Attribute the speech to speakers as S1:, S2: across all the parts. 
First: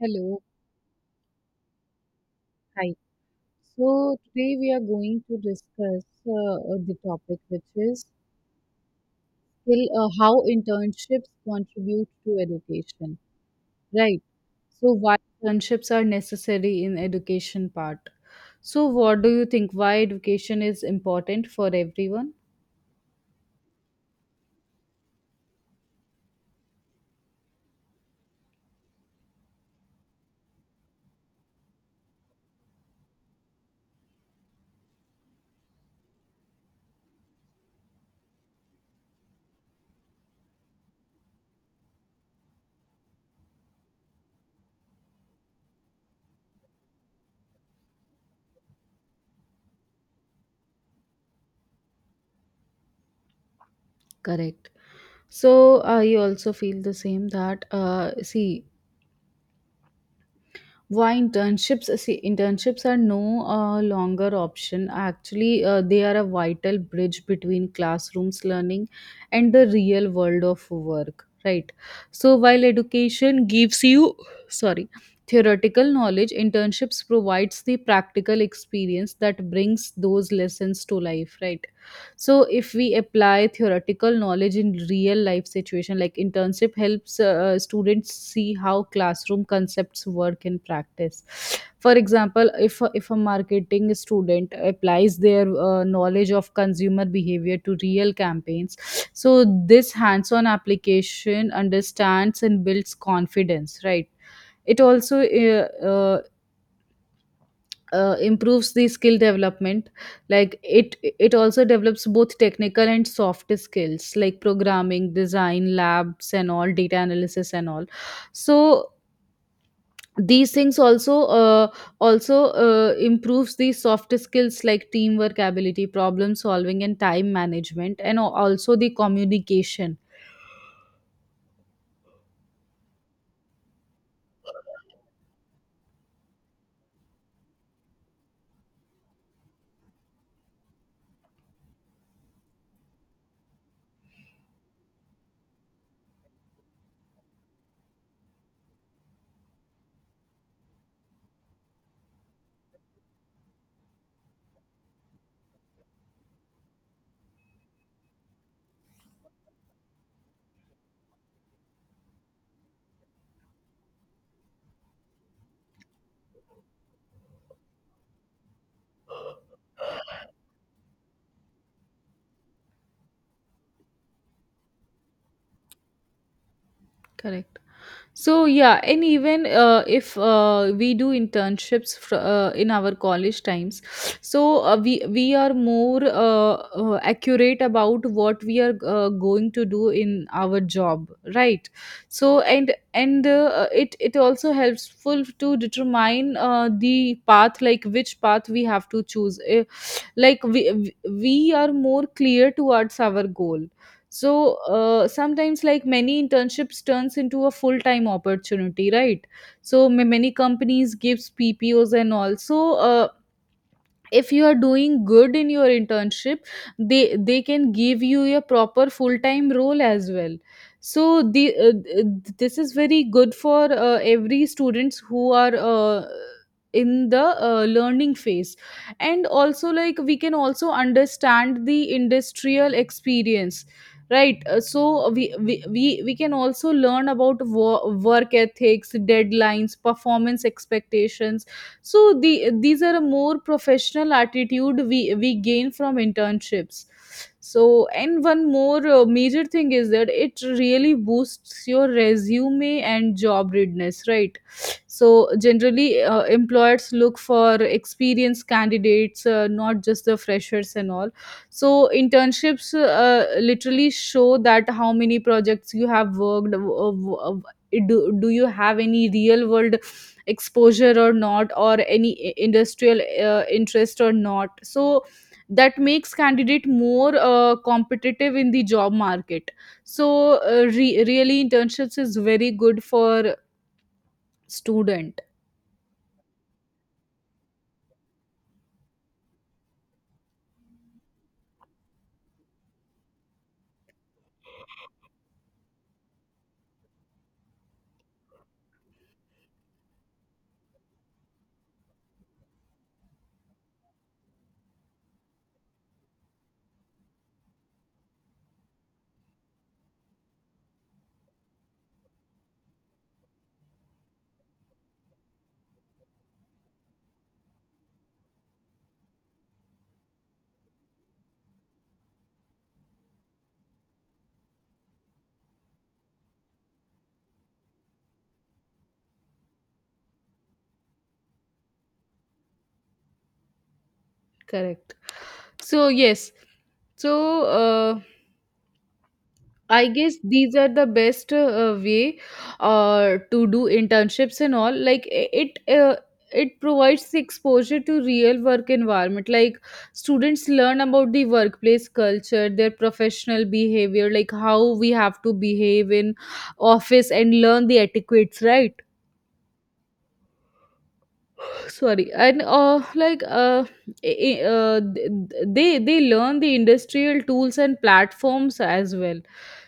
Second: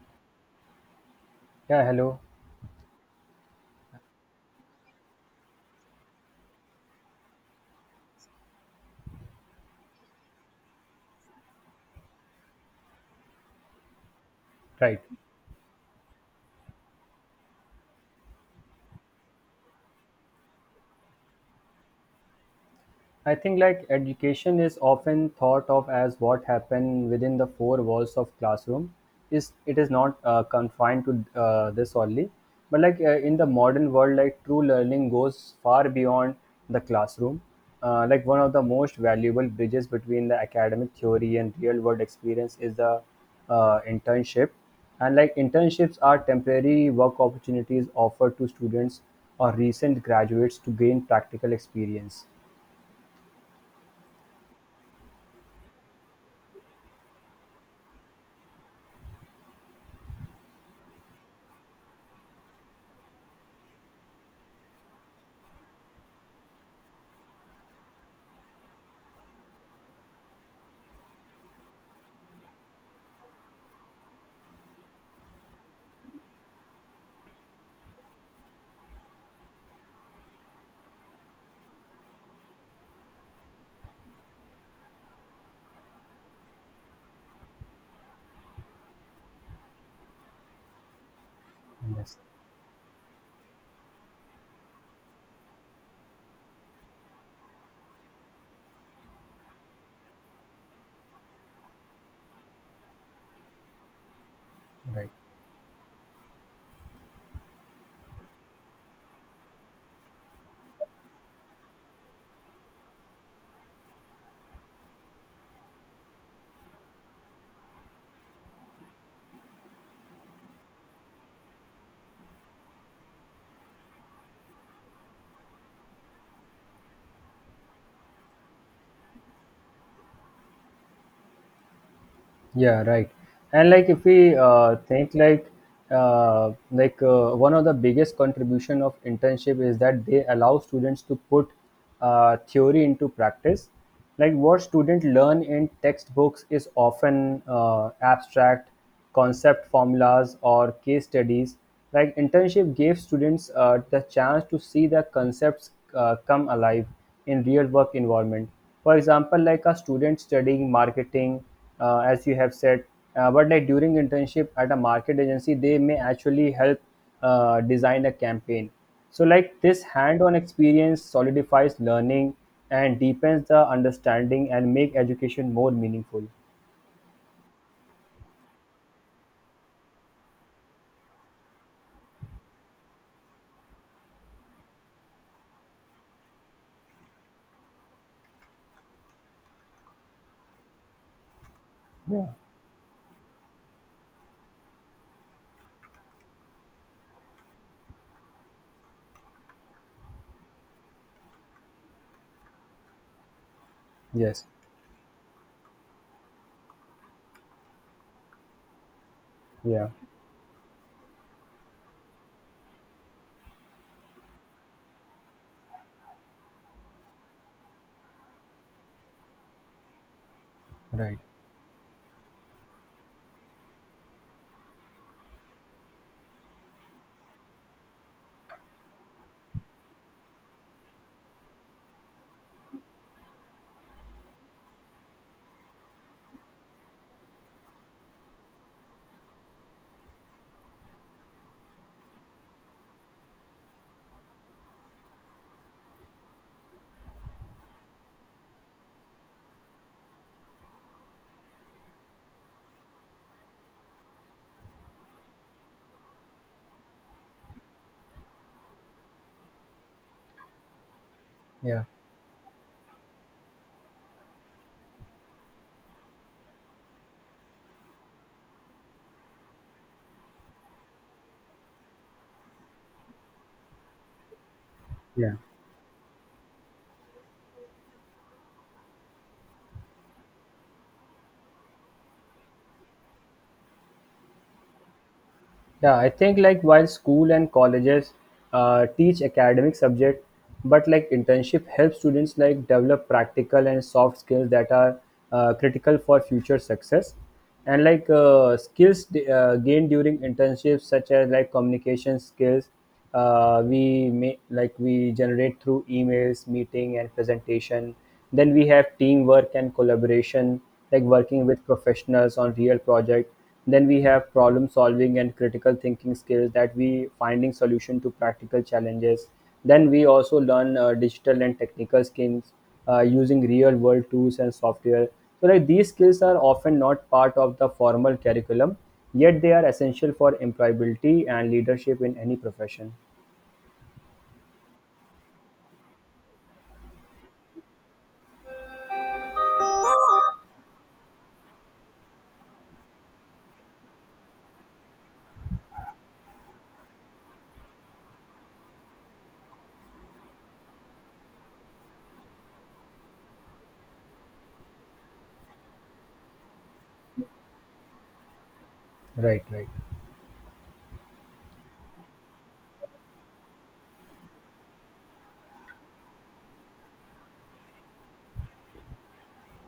S1: Hello,
S2: Yeah, hello.
S1: hi. So today we are going to discuss the topic, which is skill, how internships contribute to education, right? So
S2: Right.
S1: why internships are necessary in education part. So what do you think? Why education is important for everyone?
S2: I think like education is often thought of as what happened within the four walls of classroom. Is it is not confined to this only, but like in the modern world, like true learning goes far beyond the classroom. Like one of the most valuable bridges between the academic theory and real world experience is the internship. And like internships are temporary work opportunities offered to students or recent graduates to gain practical experience.
S1: Correct. So I also feel the same that see, why internships, see, internships are no longer option, actually they are a vital bridge between classrooms learning and the real world of work, right? So while education gives you, sorry, theoretical knowledge, internships provides the practical experience that brings those lessons to life, right? So if we apply theoretical knowledge in real life situation, like internship helps students see how classroom concepts work in practice. For
S2: Yes.
S1: example, if a marketing student applies their knowledge of consumer behavior to real campaigns. So this hands on application understands and builds confidence, right? It
S2: Right.
S1: also improves the skill development. Like it it also develops both technical and soft skills like programming, design labs and all, data analysis and all. So these things also improves the soft skills like teamwork ability, problem solving and time management, and also the communication.
S2: Yeah, right. And like if we think like one of the biggest contribution of internship is that they allow students to put theory into practice. Like what students learn in textbooks is often abstract concept formulas, or case studies. Like internship gave students the chance to see the concepts come alive in real work environment. For example, like a student studying marketing, as you have said, but like during internship at a market agency, they may actually help design a campaign. So, like this hand-on experience solidifies learning and deepens the understanding and make education more meaningful.
S1: Correct. So yeah, and even if we do internships in our college times, so we are more accurate about what we are going to do in our job, right?
S2: Yeah.
S1: So, and it also helpful to determine the path, like which path we have to choose. We are more clear towards our goal.
S2: Yes.
S1: So sometimes like many internships turns into a full time opportunity, right?
S2: Yeah.
S1: So many companies gives ppos, and also if you are doing good in your internship, they can give you a proper full time role as well. So
S2: Right.
S1: the this is very good for every students who are in the learning phase. And also like we can also understand the industrial experience, right? So we can also learn about work ethics, deadlines, performance expectations. So these are a more professional attitude we gain from internships. So, and one more major thing is that it really boosts your resume and job readiness, right? So generally employers look for experienced candidates, not just the freshers and all. So
S2: Yeah.
S1: internships literally show that how many projects you have worked do you have any real world exposure or not, or any industrial interest or not. So
S2: Yeah.
S1: that makes candidate more competitive in the job market. So really internships is very good for student.
S2: Yeah, I think like while school and colleges teach academic subject, but like internship helps students like develop practical and soft skills that are critical for future success. And like skills gained during internships, such as like communication skills, we may like we generate through emails, meeting, and presentation. Then we have teamwork and collaboration, like working with professionals on real project. Then we have problem-solving and critical thinking skills that we finding solution to practical challenges. Then we also learn digital and technical skills using real-world tools and software. So like these skills are often not part of the formal curriculum, yet they are essential for employability and leadership in any profession.
S1: Correct. So yes. So uh, I guess these are the best way to do internships and all. Like it provides the exposure to real work environment. Like students learn about the workplace culture, their professional behavior, like how we have to behave in office and learn the etiquettes, right?
S2: Right, right.
S1: Sorry, and like I- th- th- they learn the industrial tools and platforms as well.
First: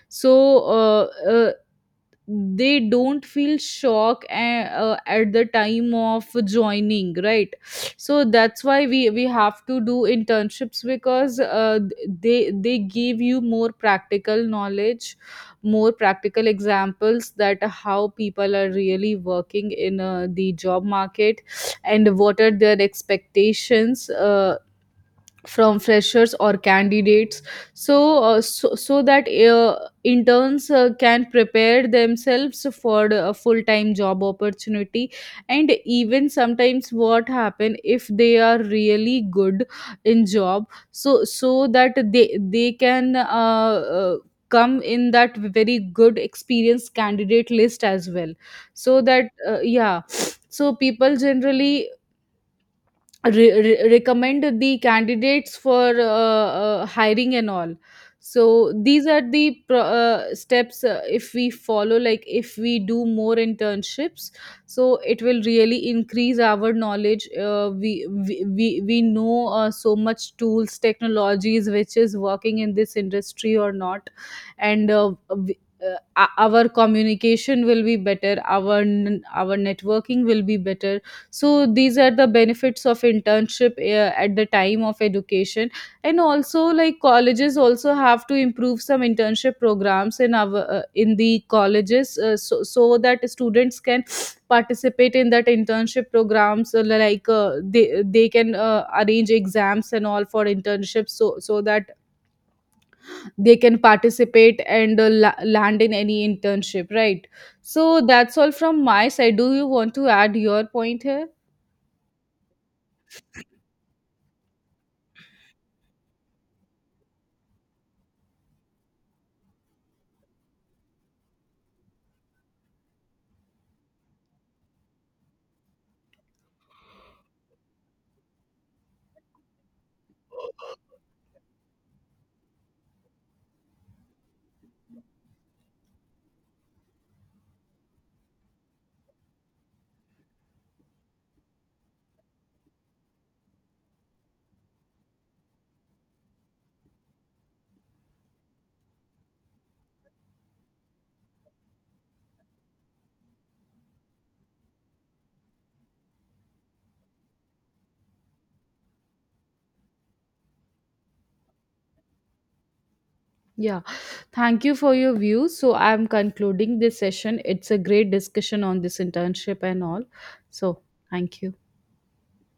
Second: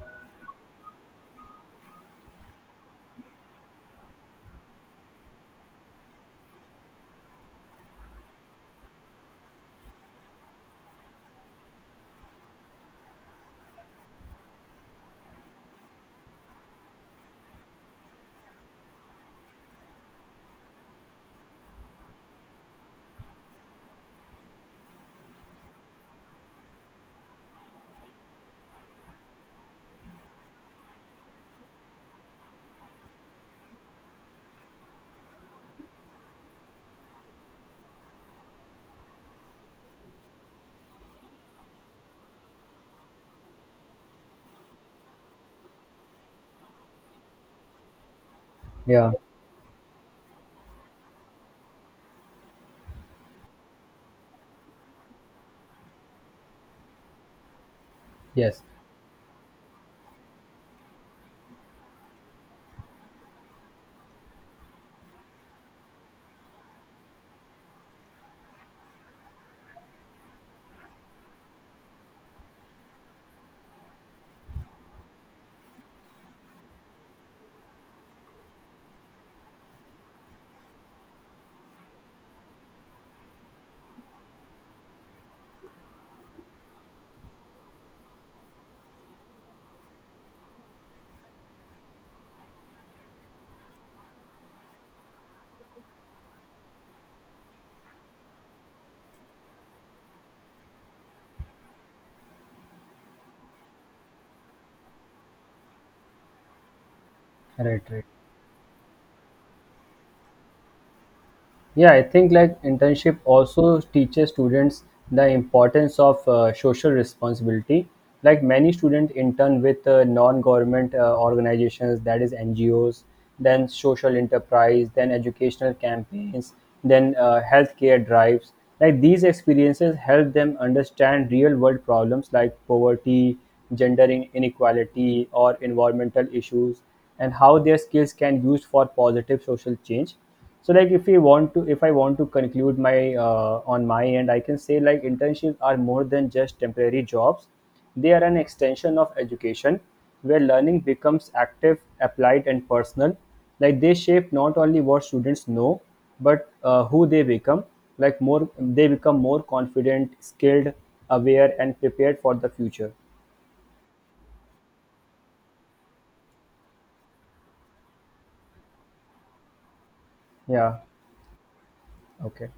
S1: So uh, uh, they don't feel shock at the time of joining, right? So that's why we have to do internships, because they give you more practical knowledge, more practical examples, that how people are really working in the job market, and what are their expectations from freshers or candidates. So so that interns can prepare themselves for a full time job opportunity. And even sometimes what happen, if they are really good in job, so so that they can come in that very good experienced candidate list as well. So
S2: Yeah.
S1: that yeah. So people generally recommend the candidates for hiring and all.
S2: Yes.
S1: So these are the steps, if we follow, like if we do more internships, so it will really increase our knowledge. We know so much tools, technologies which is working in this industry or not. And our communication will be better, our our networking will be better. So these are the benefits of internship at the time of education. And also like colleges also have to improve some internship programs in our in the colleges, so that students can participate in that internship programs. Like they can arrange exams and all for internships, so so that they can participate and land in any internship, right?
S2: Right,
S1: So
S2: right.
S1: that's all from my side. Do you want to add your point here?
S2: Yeah, I think like internship also teaches students the importance of social responsibility. Like many students intern with non-government organizations, that is NGOs, then social enterprise, then educational campaigns, then healthcare drives. Like these experiences help them understand real-world problems like poverty, gender inequality, or environmental issues, and how their skills can be used for positive social change. So like if we want to, if I want to conclude my on my end, I can say like internships are more than just temporary jobs. They are an extension of education, where learning becomes active, applied and personal. Like they shape not only what students know, but who they become. Like more, they become more confident, skilled, aware and prepared for the future.
S1: Yeah, thank you for your views. So I'm concluding this session. It's a great discussion on this internship and all.
S2: Yeah.
S1: So thank you.
S2: Okay.